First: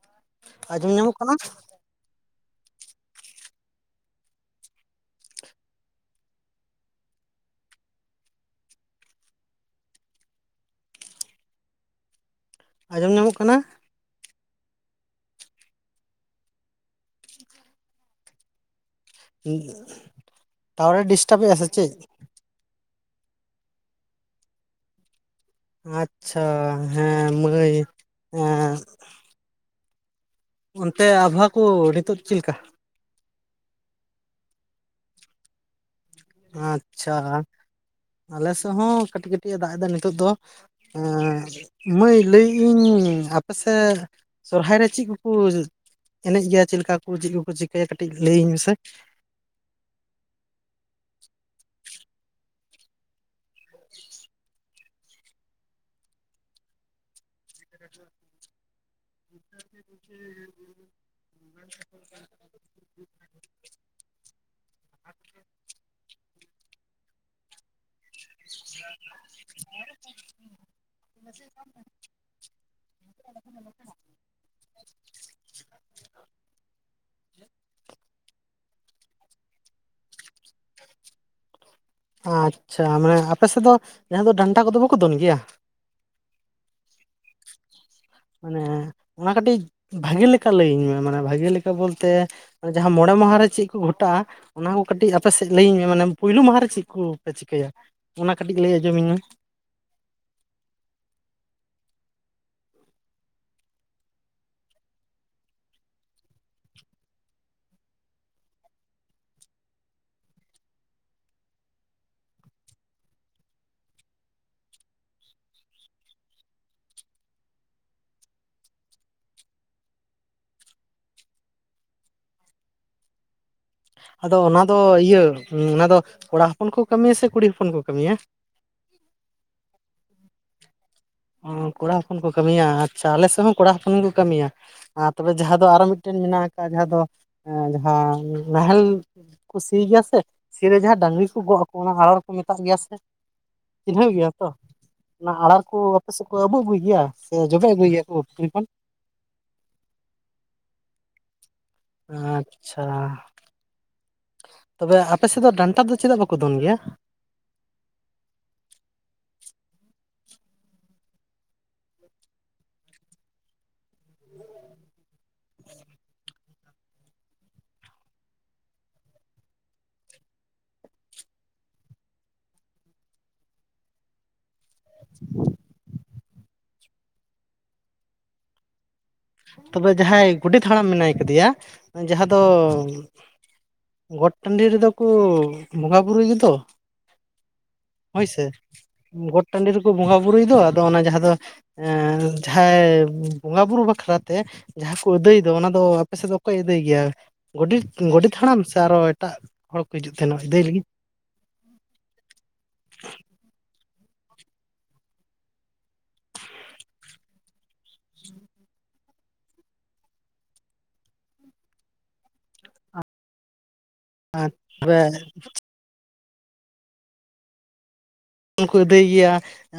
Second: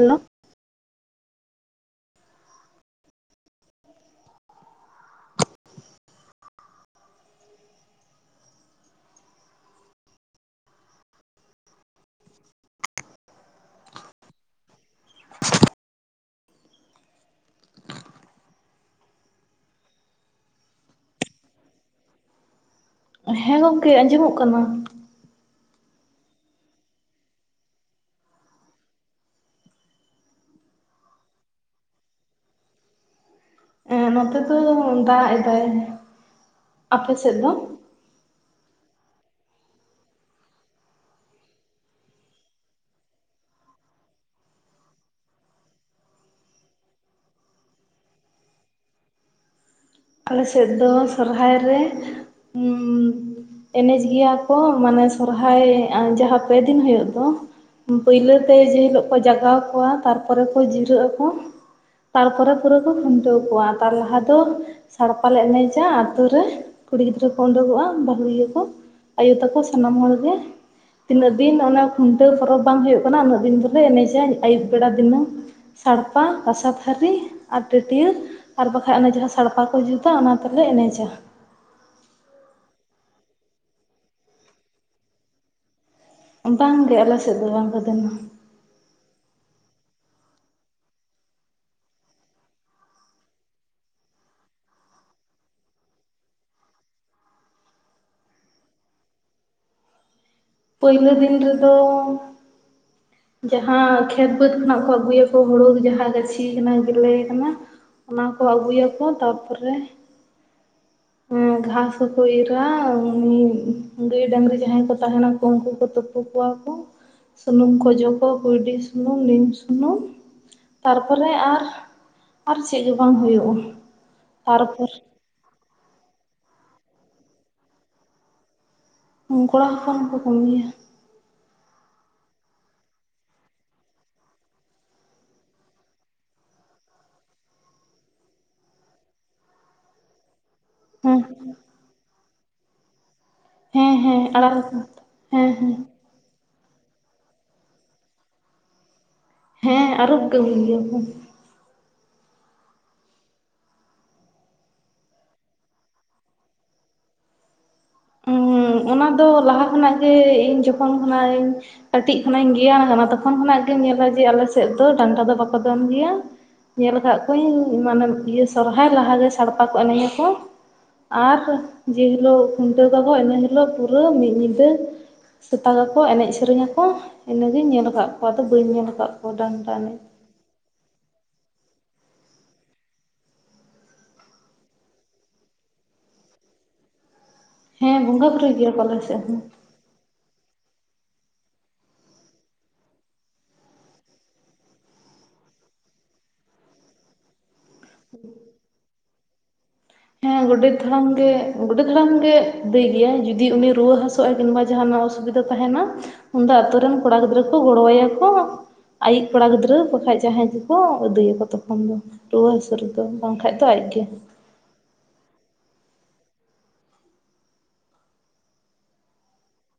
Hello. ᱟᱸᱡᱚᱢ ᱧᱟᱢᱚᱜ ᱠᱟᱱᱟ? ᱟᱸᱡᱚᱢ ᱧᱟᱢᱚᱜ ᱠᱟᱱᱟ? ᱴᱟᱣᱟᱨᱮ ᱰᱤᱥᱴᱟᱵᱮᱫᱟ ᱥᱮ ᱪᱮᱫ? ᱦᱮᱸ ᱜᱚᱝᱠᱮ ᱟᱸᱡᱚᱢᱚᱜ ᱠᱟᱱᱟ ᱾ ᱟᱪᱪᱷᱟ ᱦᱮᱸ ᱢᱟᱹᱭ ᱦᱮᱸ᱾ ᱚᱱᱛᱮ ᱟᱵᱚᱦᱟᱣᱟ ᱠᱚ ᱱᱤᱛᱳᱜ ᱪᱤᱱ ᱞᱮᱠᱟ? ᱮᱸ ᱱᱚᱛᱮ ᱫᱚ ᱫᱟᱜ ᱮᱫᱟᱭ ᱾ ᱟᱪᱪᱷᱟ ᱟᱞᱮ ᱥᱮᱱ ᱦᱚᱸ ᱠᱟᱹᱴᱤᱡ ᱠᱟᱹᱴᱤᱡ ᱮ ᱫᱟᱜ ᱮᱫᱟ ᱱᱤᱛᱳᱜ ᱫᱚ ᱾ ᱮ ᱢᱟᱹᱭ ᱞᱟᱹᱭᱮᱜ ᱟᱹᱧ ᱟᱯᱮ ᱥᱮᱫ ᱥᱚᱨᱦᱟᱭ ᱨᱮ ᱪᱤᱜ ᱠᱩᱠᱩ ᱮᱱᱮᱡ ᱜᱮᱭᱟ, ᱪᱮᱫ ᱞᱮᱠᱟ ᱠᱩ ᱪᱮᱫ ᱠᱩᱠᱩ ᱪᱤᱠᱟᱹᱭᱟ ᱠᱟᱹᱴᱤᱡ ᱞᱟᱹᱭᱟᱹᱧ ᱢᱮᱥᱮ ᱾ ᱟᱞᱮᱥᱮᱫ ᱫᱚ ᱥᱚᱨᱦᱟᱭ ᱨᱮ ᱩᱢ ᱮᱱᱮᱡ ᱜᱮᱭᱟ ᱠᱚ ᱾ ᱢᱟᱱᱮ ᱥᱚᱨᱦᱟᱭ ᱡᱟᱦᱟᱸ ᱯᱮᱫᱤᱱ ᱦᱩᱭᱩᱜ ᱫᱚ ᱯᱟᱹᱭᱞᱟᱹ ᱛᱮ ᱡᱮ ᱦᱤᱞᱳᱜ ᱠᱚ ᱡᱟᱜᱟᱣ ᱠᱚᱣᱟ ᱛᱟᱨᱯᱚᱨᱮ ᱠᱚ ᱡᱤᱨᱟᱹᱜ ᱟᱠᱚ ᱛᱟᱨᱯᱚᱨᱮ ᱯᱩᱨᱟᱹ ᱠᱚ ᱠᱷᱩᱱᱴᱟᱹᱣ ᱠᱚᱣᱟ, ᱛᱟᱨ ᱞᱟᱦᱟ ᱫᱚ ᱥᱟᱲᱯᱟ ᱞᱮ ᱮᱱᱮᱡᱟ ᱟᱛᱳ ᱨᱮ ᱠᱩᱲᱤ ᱜᱤᱫᱽᱨᱟᱹ ᱠᱚ ᱩᱰᱩᱠᱚᱜᱼᱟ, ᱵᱟ ᱦᱩᱲᱤᱭᱟᱹ ᱠᱚ ᱟᱭᱳ ᱛᱟᱠᱚ ᱥᱟᱱᱟᱢ ᱦᱚᱲ ᱜᱮ ᱾ ᱛᱤᱱᱟᱹᱜ ᱫᱤᱱ ᱚᱱᱟ ᱠᱷᱩᱱᱴᱟᱹᱣ ᱯᱚᱨᱚᱵᱽ ᱵᱟᱝ ᱦᱳᱭᱳᱜ ᱠᱟᱱᱟ ᱩᱱᱟᱹᱜ ᱫᱤᱱ ᱫᱚᱞᱮ ᱮᱱᱮᱡᱟ ᱟᱹᱭᱩᱵ ᱵᱮᱲᱟ ᱫᱤᱱᱟᱹᱝ ᱾ ᱥᱟᱲᱯᱟ ᱠᱟᱥᱟ ᱛᱷᱟᱨᱤ ᱟᱨ ᱴᱟᱹᱴᱭᱟᱹ ᱟᱨ ᱵᱟᱠᱷᱟᱡ ᱚᱱᱟ ᱡᱟᱦᱟᱸ ᱥᱟᱲᱯᱟ ᱠᱚ ᱠᱚ ᱡᱩᱛᱟ ᱚᱱᱟ ᱛᱮᱞᱮ ᱮᱱᱮᱡᱟ ᱾ ᱟᱪᱪᱷᱟ, ᱢᱟᱱᱮ ᱟᱯᱮᱥᱮᱫ ᱫᱚ ᱡᱟᱦᱟᱸ ᱫᱚ ᱰᱟᱱᱴᱟ ᱠᱚᱫᱚ ᱵᱟᱠᱚ ᱫᱚᱱ ᱜᱮᱭᱟ? ᱵᱟᱝᱜᱮ, ᱟᱞᱮ ᱥᱮᱫ ᱫᱚ ᱵᱟᱝ ᱠᱚ ᱫᱚᱱᱟ ᱾ ᱢᱟᱱᱮ ᱚᱱᱟ ᱠᱟᱹᱴᱤᱡ ᱵᱷᱟᱜᱮ ᱞᱮᱠᱟ ᱞᱟᱹᱭᱟᱹᱧ ᱢᱮ, ᱢᱟᱱᱮ ᱵᱷᱟᱜᱮ ᱞᱮᱠᱟ ᱵᱚᱞᱛᱮ ᱡᱟᱦᱟᱸ ᱢᱚᱬᱮ ᱢᱟᱦᱟ ᱨᱮ ᱪᱮᱫ ᱠᱚ ᱜᱷᱚᱴᱟᱜᱼᱟ ᱾ ᱚᱱᱟ ᱠᱚ ᱠᱟᱹᱴᱤᱡ ᱟᱯᱮ ᱥᱮᱫ ᱞᱟᱹᱭᱟᱹᱧ ᱢᱮ, ᱢᱟᱱᱮ ᱯᱩᱭᱞᱩ ᱢᱟᱦᱟ ᱨᱮ ᱪᱤᱠ ᱠᱩᱯᱮ ᱪᱤᱠᱟᱹᱭᱟ ᱚᱱᱟ ᱠᱟᱹᱴᱤᱡ ᱞᱟᱹᱭ ᱟᱸᱡᱚᱢᱟᱹᱧ ᱢᱮ ᱾ ᱯᱟᱹᱭᱞᱟᱹ ᱫᱤᱱ ᱨᱮᱫᱚ [inaudible] ᱡᱟᱦᱟᱸ ᱠᱷᱮᱛ ᱵᱟᱹᱫᱽ ᱠᱷᱚᱱᱟᱜ ᱠᱚ ᱟᱹᱜᱩᱭᱟᱠᱚ ᱦᱳᱲᱳ ᱡᱟᱦᱟᱸ ᱜᱟᱹᱪᱷᱤ ᱠᱟᱱᱟ ᱜᱮᱞᱮ ᱠᱟᱱᱟ ᱾ ᱚᱱᱟ ᱠᱚ ᱟᱹᱜᱩᱭᱟᱠᱚ, ᱛᱟᱯᱚ ᱨᱮ ᱦᱮᱸ ᱜᱷᱟᱥ ᱦᱚᱸᱠᱚ ᱤᱨᱟ ᱩᱱᱤ ᱜᱟᱹᱭ ᱰᱟᱝᱨᱤ ᱡᱟᱦᱟᱸᱭ ᱠᱚ ᱛᱟᱦᱮᱱᱟ᱾ ᱩᱱᱠᱩ ᱠᱚ ᱛᱩᱯᱩ ᱠᱚᱣᱟ ᱠᱚ᱾ ᱥᱩᱱᱩᱢ ᱠᱚ ᱚᱡᱚᱜ ᱟᱠᱚ ᱠᱩᱭᱰᱤ ᱥᱩᱱᱩᱢ ᱱᱤᱢ ᱥᱩᱱᱩᱢ᱾ ᱛᱟᱨ ᱯᱚᱨᱮ ᱟᱨ ᱟᱨ ᱪᱮᱜ ᱜᱮ ᱵᱟᱝ ᱦᱳᱭᱳᱜ-ᱟ᱾ ᱟᱫᱚ ᱚᱱᱟ ᱫᱚ ᱤᱭᱟᱹ ᱚᱱᱟ ᱫᱚ ᱠᱚᱲᱟ ᱦᱚᱯᱚᱱ ᱠᱚ ᱠᱟᱹᱢᱤᱭᱟ ᱥᱮ ᱠᱩᱲᱤ ᱦᱚᱯᱚᱱ ᱠᱚ ᱠᱟᱹᱢᱤᱭᱟ? ᱠᱚᱲᱟ ᱦᱚᱯᱚᱱ ᱠᱚ ᱠᱟᱹᱢᱤᱭᱟ᱾ ᱚ ᱠᱚᱲᱟ ᱦᱚᱯᱚᱱ ᱠᱚ ᱠᱟᱹᱢᱤᱭᱟ, ᱟᱪᱪᱷᱟ ᱟᱞᱮ ᱥᱮ ᱦᱚᱸ ᱠᱚᱲᱟ ᱦᱚᱯᱚᱱ ᱜᱮᱠᱚ ᱠᱟᱹᱢᱤᱭᱟ᱾ ᱟᱨ ᱛᱚᱵᱮ ᱡᱟᱦᱟᱸ ᱫᱚ ᱟᱨ ᱢᱤᱫ ᱴᱮᱱ ᱢᱮᱱᱟᱜ ᱟᱠᱟᱜ ᱡᱟᱦᱟᱸ ᱫᱚ ᱮ ᱡᱟᱦᱟᱸ ᱱᱟᱦᱮᱞ ᱠᱚ ᱥᱤ ᱜᱮᱭᱟ ᱥᱮ ᱥᱤ ᱨᱮ ᱡᱟᱦᱟᱸ ᱦᱮᱸ ᱰᱟᱝᱨᱤ ᱠᱚ ᱜᱚᱜ ᱟᱠᱚ ᱚᱱᱟ ᱦᱟᱲᱟᱨ ᱠᱚ ᱢᱮᱛᱟᱜ ᱜᱮᱭᱟ ᱥᱮ? ᱦᱮᱸ ᱪᱤᱱᱦᱟᱹᱣ ᱦᱮᱸ ᱜᱮᱭᱟ ᱛᱚ, ᱟᱲᱟᱜ ᱚᱱᱟ ᱦᱮᱸ ᱦᱟᱲᱟᱨ ᱠᱚ ᱦᱮᱸ ᱟᱯᱮᱥᱮᱜ ᱠᱚ ᱟᱹᱵᱩ ᱟᱹᱜᱩᱭ ᱜᱮᱭᱟ ᱥᱮ ᱡᱚᱵᱮ ᱟᱹᱜᱩᱭᱟ ᱠᱚ ᱯᱠᱷᱨᱤ ᱠᱷᱚᱱ? ᱦᱮᱸ ᱟᱨᱩᱯ ᱟᱜᱩᱭ ᱜᱮᱭᱟ ᱠᱚ ᱾ ᱟᱪᱷᱟ᱾ ᱛᱚᱵᱮ ᱟᱯᱮᱥᱮᱫ ᱫᱚ ᱰᱟᱱᱴᱟ ᱫᱚ ᱪᱮᱫᱟᱜ ᱵᱟᱠᱚ ᱫᱚᱱ ᱜᱮᱭᱟ? ᱦᱩᱸ ᱚᱱᱟ ᱫᱚ ᱞᱟᱦᱟ ᱠᱷᱚᱱᱟᱜ ᱜᱮ ᱤᱧ ᱡᱚᱠᱷᱚᱱ ᱠᱷᱚᱱᱟᱜ ᱤᱧ ᱠᱟᱹᱴᱤᱡ ᱠᱷᱚᱱᱟᱜ ᱤᱧ ᱜᱮᱭᱟᱱ ᱟᱠᱟᱱᱟ ᱛᱚᱠᱷᱚᱱ ᱠᱷᱚᱱᱟᱜ ᱜᱮᱢ ᱧᱮᱞᱟ ᱡᱮ ᱟᱞᱮ ᱥᱮᱫ ᱫᱚ ᱰᱟᱱᱰᱟ ᱫᱚ ᱵᱟᱠᱚ ᱫᱚᱱ ᱜᱮᱭᱟ᱾ ᱧᱮᱞ ᱟᱠᱟᱫ ᱠᱚᱣᱟᱹᱧ ᱢᱟᱱᱮ ᱤᱭᱟᱹ ᱥᱚᱨᱦᱟᱭ ᱞᱟᱦᱟᱮ ᱥᱟᱲᱯᱟ ᱠᱚ ᱮᱱᱮᱡᱧ ᱟᱠᱚ᱾ ᱟᱨ ᱡᱮ ᱦᱤᱞᱳᱜ ᱠᱷᱩᱱᱴᱟᱹᱣ ᱛᱟᱠᱚ ᱤᱱᱟᱹ ᱦᱤᱞ ᱯᱩᱨᱟᱹ ᱯᱩᱨᱟᱹ ᱢᱤᱫ ᱧᱤᱱᱫᱟᱹ ᱥᱮᱛᱟᱜᱟ ᱠᱚ ᱮᱱᱮᱡ ᱥᱮᱨᱮᱧᱟ ᱠᱚ᱾ ᱤᱱᱟᱹᱜᱤᱧ ᱧᱮᱞ ᱟᱠᱟᱫ ᱠᱚ ᱫᱚ ᱵᱟᱹᱧ ᱧᱮᱞ ᱟᱠᱟᱫ᱾ ᱠᱚᱣᱟ ᱰᱟᱱᱴᱟ ᱛᱚᱵᱮ ᱮᱱᱮᱡ ᱡᱟᱦᱟᱸᱭ ᱜᱚᱰᱮᱛ ᱦᱟᱲᱟᱢ ᱢᱮᱱᱟᱭ ᱠᱟᱫᱮᱭᱟ ᱡᱟᱦᱟᱸ ᱫᱚ ᱜᱚᱴ ᱴᱟᱱᱺᱰᱤ ᱨᱮ ᱫᱚ ᱠᱚ ᱵᱚᱸᱜᱟ ᱵᱨᱩᱭ ᱜᱮᱛᱚ ᱦᱮᱸ ᱦᱳᱭ ᱵᱚᱸᱜᱟ ᱥᱮ ᱵᱩᱨᱩᱭ ᱜᱮᱭᱟ ᱠᱚ ᱟᱞᱮ ᱥᱮᱫ ᱦᱚᱸ ᱜᱚᱴ ᱴᱟᱱᱺᱰᱤ ᱠᱚ ᱵᱚᱸᱜᱟ ᱵᱩᱨᱩᱭ ᱫᱚ ᱟᱫᱚ ᱚᱱᱟ ᱡᱟᱦᱟᱸ ᱫᱚ ᱡᱟᱦᱟᱸᱭ ᱵᱚᱸᱜᱟ ᱵᱩᱨᱩ ᱵᱟᱠᱷᱨᱟ ᱛᱮ ᱡᱟᱦᱟᱸ ᱠᱚ ᱟᱹᱫᱟᱹᱭ ᱫᱚ ᱚᱱᱟ ᱫᱚ ᱟᱯᱮ ᱥᱮᱫ ᱫᱚ ᱚᱠᱚᱭ ᱟᱹᱫᱟᱹᱭ ᱜᱮᱭᱟ? ᱜᱚᱰᱮᱛ ᱜᱚᱰᱮᱛ ᱦᱟᱲᱟᱢ ᱥᱮ ᱟᱨ ᱦᱚ ᱮᱴᱟᱜ᱾ ᱦᱚᱲ ᱠᱚ ᱦᱤᱡᱩᱜ ᱛᱟᱦᱮᱱᱟ ᱦᱮᱸ ᱟᱹᱫᱟᱹᱭ ᱜᱚᱰᱮᱛ ᱞᱟᱹᱜᱤᱫ? ᱦᱟᱲᱟᱢ ᱜᱮ ᱜᱚᱰᱮᱛ ᱦᱟᱲᱟᱢ ᱜᱮ ᱫᱟᱹᱭ ᱜᱮᱭᱟᱭ ᱡᱩᱫᱤ ᱩᱱᱤ ᱨᱩᱣᱟᱹ ᱦᱟᱹᱥᱩᱜᱼᱟ ᱡᱮᱱᱮᱵᱟ ᱡᱟᱦᱟᱸᱱᱟᱜ ᱚᱥᱩᱵᱤᱫᱟ ᱛᱟᱦᱮᱸᱱᱟ᱾ ᱩᱱᱚᱫᱟ ᱟᱛᱩ ᱨᱮᱱ ᱠᱩᱲᱟ ᱜᱤᱫᱽᱨᱟ ᱠᱚ ᱜᱚᱲ ᱟᱭᱟ ᱠᱩ᱾ ᱟᱭᱤᱡ ᱠᱚᱲᱟ ᱜᱤᱫᱽᱨᱟᱹ ᱵᱟᱠᱷᱟᱱᱡ ᱡᱟᱦᱟᱸᱭ ᱜᱮ ᱠᱚ ᱠᱚ ᱟᱹᱫᱩᱭᱟ ᱠᱚ ᱛᱚᱠᱷᱚᱱ ᱫᱚ᱾ ᱨᱩᱣᱟᱹ ᱦᱟᱹᱥᱩ ᱨᱮ ᱫᱚ ᱵᱟᱝᱠᱟᱱᱡ ᱫᱚ ᱟᱡᱜᱮ᱾ [unintelligible] ᱦᱚᱱ ᱠᱚ ᱟᱹᱫᱟᱹᱭ ᱜᱮᱭᱟ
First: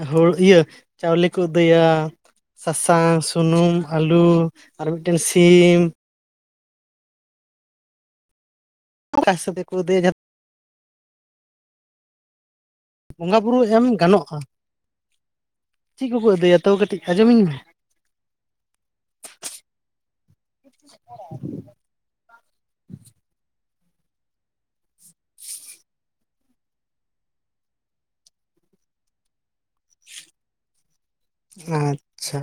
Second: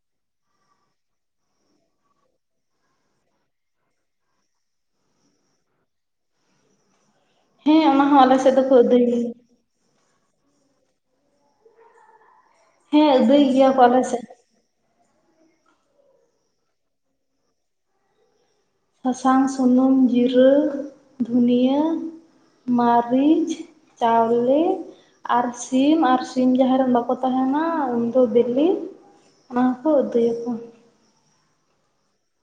ᱦᱩᱲᱩ ᱤᱭᱟᱹ ᱪᱟᱣᱞᱮ ᱠᱚ ᱟᱹᱫᱟᱹᱭᱟ᱾ ᱥᱟᱥᱟᱝ ᱥᱩᱱᱩᱢ ᱟᱹᱞᱩ ᱟᱨ ᱢᱤᱫ ᱴᱮᱱ ᱥᱤᱢ᱾ ᱦᱮᱸ ᱚᱱᱟ ᱦᱚᱸ ᱟᱞᱮᱫ ᱥᱮᱫ ᱫᱚ [unintelligible] ᱦᱮᱸ ᱵᱚᱸᱜᱟ ᱟᱹᱫᱟᱹᱭ ᱵᱩᱨᱩ ᱜᱮᱭᱟ ᱠᱚ ᱮᱢ ᱟᱞᱮ ᱥᱮᱫ ᱜᱟᱱᱚᱜᱼᱟ ᱪᱮᱫ ᱠᱩ ᱠᱩ ᱟᱹᱫᱟᱹᱭᱟ ᱛᱚ ᱠᱟᱹᱴᱤᱡ ᱟᱸᱡᱚᱢᱤᱧ ᱢᱮ? ᱥᱟᱥᱟᱝ ᱥᱩᱱᱩᱢ ᱡᱤᱨᱟᱹ ᱫᱷᱩᱱᱤᱭᱟᱹ ᱢᱟᱹᱨᱤᱪ ᱪᱟᱣᱞᱮ ᱟᱨ ᱥᱤᱢ ᱟᱨ ᱥᱤᱢ ᱡᱟᱦᱟᱭ ᱨᱮᱱ ᱵᱟᱠᱚ ᱛᱟᱦᱮᱱᱟ ᱩᱱ ᱫᱚ ᱵᱤᱞᱤ ᱚᱱᱟ ᱦᱚᱸᱠᱚ ᱩᱛᱩᱭᱟ ᱠᱚ᱾ ᱟᱪᱷᱟ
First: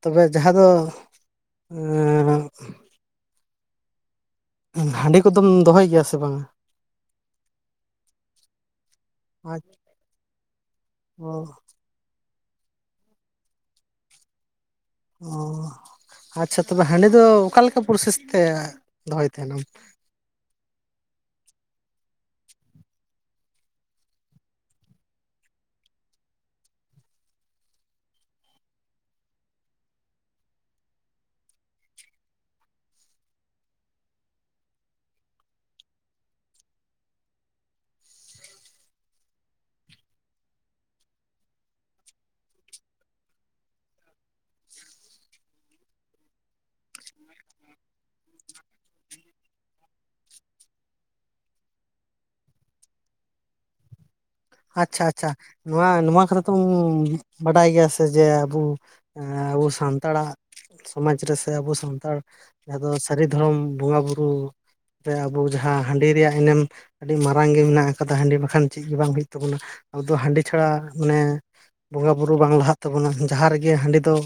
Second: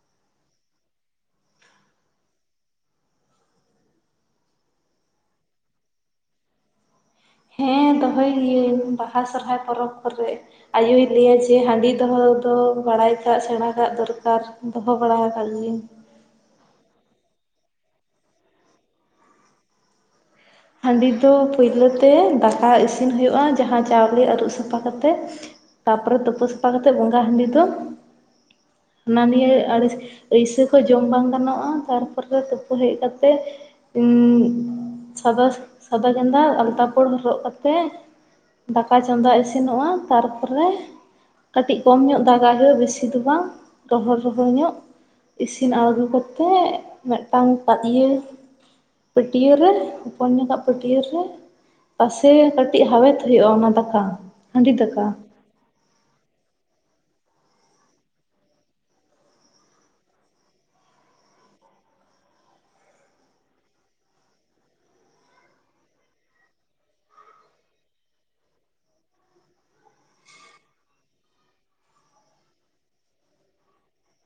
ᱛᱚᱵᱮ ᱡᱟᱦᱟᱸ ᱫᱚ ᱦᱟᱺᱰᱤ ᱠᱚ ᱫᱚᱢ ᱫᱚᱦᱚᱭ ᱜᱮᱭᱟ ᱥᱮ ᱵᱟᱝᱟ? ᱦᱮᱸ ᱫᱚᱦᱚᱭ ᱜᱤᱭᱟᱹᱧ ᱵᱟᱦᱟ ᱥᱚᱨᱦᱟᱭ ᱯᱚᱨᱚᱵᱽ ᱠᱚ ᱨᱮ ᱟᱭᱳ ᱚ ᱞᱟᱹᱭᱟ ᱡᱮ ᱦᱟᱺᱰᱤ ᱫᱚᱦᱚ ᱛᱚ ᱵᱟᱲᱟᱭ ᱠᱟᱜ ᱥᱮᱬᱟ ᱠᱟᱜ ᱫᱚᱨᱠᱟᱨ᱾ ᱫᱚᱦᱚ ᱵᱟᱲᱟ ᱚ ᱟᱠᱟᱫ ᱜᱤᱭᱟᱹᱧ ᱟᱪᱷᱟ ᱛᱚᱵᱮ ᱦᱟᱸᱰᱤ ᱫᱚ ᱚᱠᱟᱞᱮᱠᱟ ᱯᱨᱚᱥᱮᱥ ᱛᱮ ᱫᱚᱦᱚᱭ ᱛᱟᱦᱮᱱᱟᱢ? ᱦᱟᱺᱰᱤ ᱫᱚ ᱯᱚᱭᱞᱚ ᱛᱮ ᱫᱟᱠᱟ ᱤᱥᱤᱱ ᱦᱩᱭᱩᱜᱼᱟ ᱡᱟᱦᱟᱸ ᱪᱟᱣᱞᱮ ᱟᱹᱨᱩᱵ ᱥᱟᱯᱷᱟ ᱠᱟᱛᱮᱜ᱾ ᱛᱟᱨ ᱯᱚᱨᱮ ᱛᱩᱯᱩ ᱥᱟᱯᱷᱟ ᱠᱟᱛᱮᱫ ᱵᱚᱸᱜᱟ ᱦᱟᱺᱰᱤ ᱫᱚ ᱦᱟᱱᱟ ᱱᱤᱭᱟᱹ ᱟᱹᱲᱤᱥ ᱟᱭᱥᱟ ᱠᱚ ᱡᱚᱢ ᱵᱟᱝ ᱜᱟᱱᱚᱜᱼᱟ ᱛᱟᱨᱯᱚ ᱨᱮ ᱛᱩᱯᱩ ᱦᱮᱡ ᱠᱟᱛᱮᱜ ᱥᱟᱫᱟ ᱥᱟᱫᱟ ᱜᱮᱸᱫᱟ ᱟᱞᱛᱟ ᱯᱟᱹᱲ ᱦᱚᱨᱚᱜ ᱠᱟᱛᱮᱜ ᱫᱟᱠᱟ ᱪᱚᱸᱫᱟ ᱤᱥᱤᱱᱚᱜᱼᱟ ᱛᱟᱨᱯᱚᱨᱮ ᱠᱟᱹᱴᱤᱡ ᱠᱚᱢ ᱧᱚᱜ ᱫᱟᱜᱟ ᱦᱩᱭᱩᱜᱼᱟ ᱵᱮᱥᱤ ᱫᱚ ᱵᱟᱝ ᱨᱚᱦᱚᱲ ᱨᱚᱦᱚᱲ ᱧᱚᱜ᱾ ᱤᱥᱤᱱ ᱟᱬᱜᱚ ᱠᱟᱛᱮᱜ ᱢᱤᱫᱴᱟᱝ ᱯᱟ ᱤᱭᱟᱹ ᱯᱟᱹᱴᱭᱟᱹᱨ ᱨᱮ ᱦᱚᱯᱚᱱ ᱧᱚᱠᱟᱜ ᱯᱟᱹᱴᱭᱟᱹᱨ ᱨᱮ ᱯᱟᱥᱮ ᱠᱟᱹᱴᱤᱡ ᱦᱟᱣᱮᱫ ᱦᱩᱭᱩᱜ-ᱟ ᱚᱱᱟ ᱫᱟᱠᱟ᱾ ᱦᱟᱺᱰᱤ ᱟᱪᱪᱷᱟ ᱫᱟᱠᱟ ᱟᱪᱪᱷᱟ᱾ ᱱᱚᱣᱟ ᱱᱚᱣᱟ ᱠᱚᱨᱮ ᱛᱚᱢ ᱵᱟᱰᱟᱭ ᱜᱮᱭᱟ ᱥᱮ ᱡᱮ ᱟᱵᱩ ᱟᱵᱚ ᱥᱟᱱᱛᱟᱲᱟᱜ ᱥᱚᱢᱟᱡᱽ ᱨᱮ ᱥᱮ ᱟᱵᱚ ᱥᱟᱱᱛᱟᱲ ᱡᱟᱦᱟᱸ ᱫᱚ ᱥᱟᱹᱨᱤ ᱫᱷᱚᱨᱚᱢ ᱵᱚᱸᱜᱟ ᱵᱩᱨᱩ ᱛᱮ ᱟᱵᱚ ᱡᱟᱦᱟᱸ ᱦᱟᱺᱰᱤ ᱨᱮᱭᱟᱜ ᱮᱱᱮᱢ ᱟᱹᱰᱤ ᱢᱟᱨᱟᱝ ᱜᱮ ᱢᱮᱱᱟᱜ ᱟᱠᱟᱫᱟ ᱦᱟᱺᱰᱤ ᱵᱟᱠᱷᱟᱱ ᱪᱮᱫ ᱜᱮ ᱵᱟᱝ ᱦᱩᱭᱩᱜ ᱛᱟᱵᱚᱱᱟ᱾ ᱟᱵᱚ ᱫᱚ ᱦᱟᱺᱰᱤ ᱪᱷᱟᱲᱟ ᱢᱟᱱᱮ ᱵᱚᱸᱜᱟ ᱵᱩᱨᱩ ᱵᱟᱝ ᱞᱟᱦᱟᱜ ᱛᱟᱵᱚᱱᱟ᱾ ᱡᱟᱦᱟᱸ ᱨᱮᱜᱮ ᱦᱟᱺᱰᱤ ᱫᱚ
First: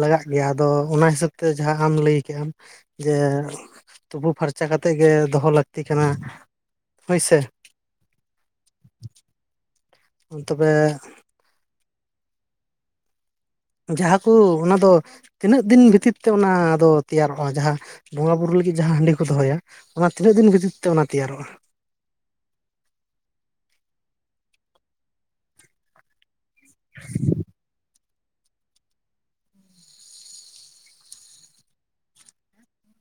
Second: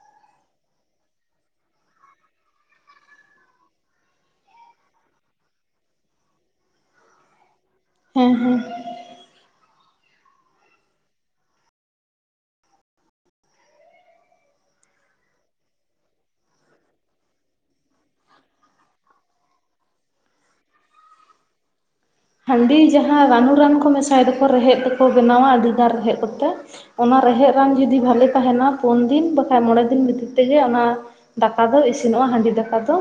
ᱞᱟᱜᱟᱜ ᱜᱮᱭᱟ ᱟᱫᱚ ᱚᱱᱟ ᱦᱤᱥᱟᱹᱵ ᱛᱮ ᱡᱟᱦᱟᱸ ᱟᱢ ᱞᱟᱹᱭ ᱠᱮᱫ-ᱟᱢ ᱡᱮ ᱛᱩᱯᱩ ᱯᱷᱟᱨᱪᱟ ᱠᱟᱛᱮᱜ ᱜᱮ ᱫᱚᱦᱚ ᱞᱟᱹᱠᱛᱤ ᱠᱟᱱᱟ ᱦᱳᱭᱥᱮ᱾ ᱦᱮᱸ ᱦᱮᱸ᱾ ᱛᱚᱵᱮ᱾ ᱡᱟᱦᱟᱸ ᱠᱚ ᱚᱱᱟ ᱫᱚ ᱛᱤᱱᱟᱹᱜ ᱫᱤᱱ ᱵᱷᱤᱛᱤᱨ ᱛᱮ ᱚᱱᱟ ᱫᱚ ᱛᱮᱭᱟᱨᱚᱜᱼᱟ ᱡᱟᱦᱟᱸ ᱵᱚᱸᱜᱟᱼᱵᱤᱨᱩ ᱞᱟᱹᱜᱤᱫ ᱡᱟᱦᱟᱸ ᱦᱟᱺᱰᱤ ᱠᱚ ᱫᱚᱦᱚᱭᱟ ᱚᱱᱟ ᱛᱤᱱᱟᱹᱜ ᱫᱤᱱ ᱵᱷᱛᱤᱨ ᱛᱮ ᱚᱱᱟ ᱛᱮᱭᱟᱨᱚᱜᱼᱟ? ᱦᱟᱺᱰᱤ ᱡᱟᱦᱟᱸ ᱨᱟᱱᱩ ᱨᱟᱱ ᱠᱚ ᱢᱮᱥᱟᱭ ᱫᱟᱠᱚ ᱨᱮᱦᱮᱫ ᱛᱮᱠᱚ ᱵᱮᱱᱟᱣᱟ ᱟᱹᱰᱤ ᱜᱟᱱ ᱨᱮᱦᱮᱫ ᱠᱚᱛᱮ᱾ ᱚᱱᱟ ᱨᱮᱦᱮᱫ ᱨᱟᱱ ᱡᱩᱫᱤ ᱵᱷᱟᱞᱮ ᱛᱟᱦᱮᱱᱟ᱾ ᱯᱩᱱ ᱫᱤᱱ ᱵᱟᱠᱷᱟᱡ ᱢᱚᱬᱮ ᱫᱤᱱ ᱵᱷᱤᱛᱤᱨ ᱛᱮᱜᱮ ᱚᱱᱟ ᱫᱟᱠᱟ ᱫᱚ ᱤᱥᱤᱱᱚᱜᱼᱟ ᱦᱟᱺᱰᱤ ᱫᱟᱠᱟ ᱫᱚ᱾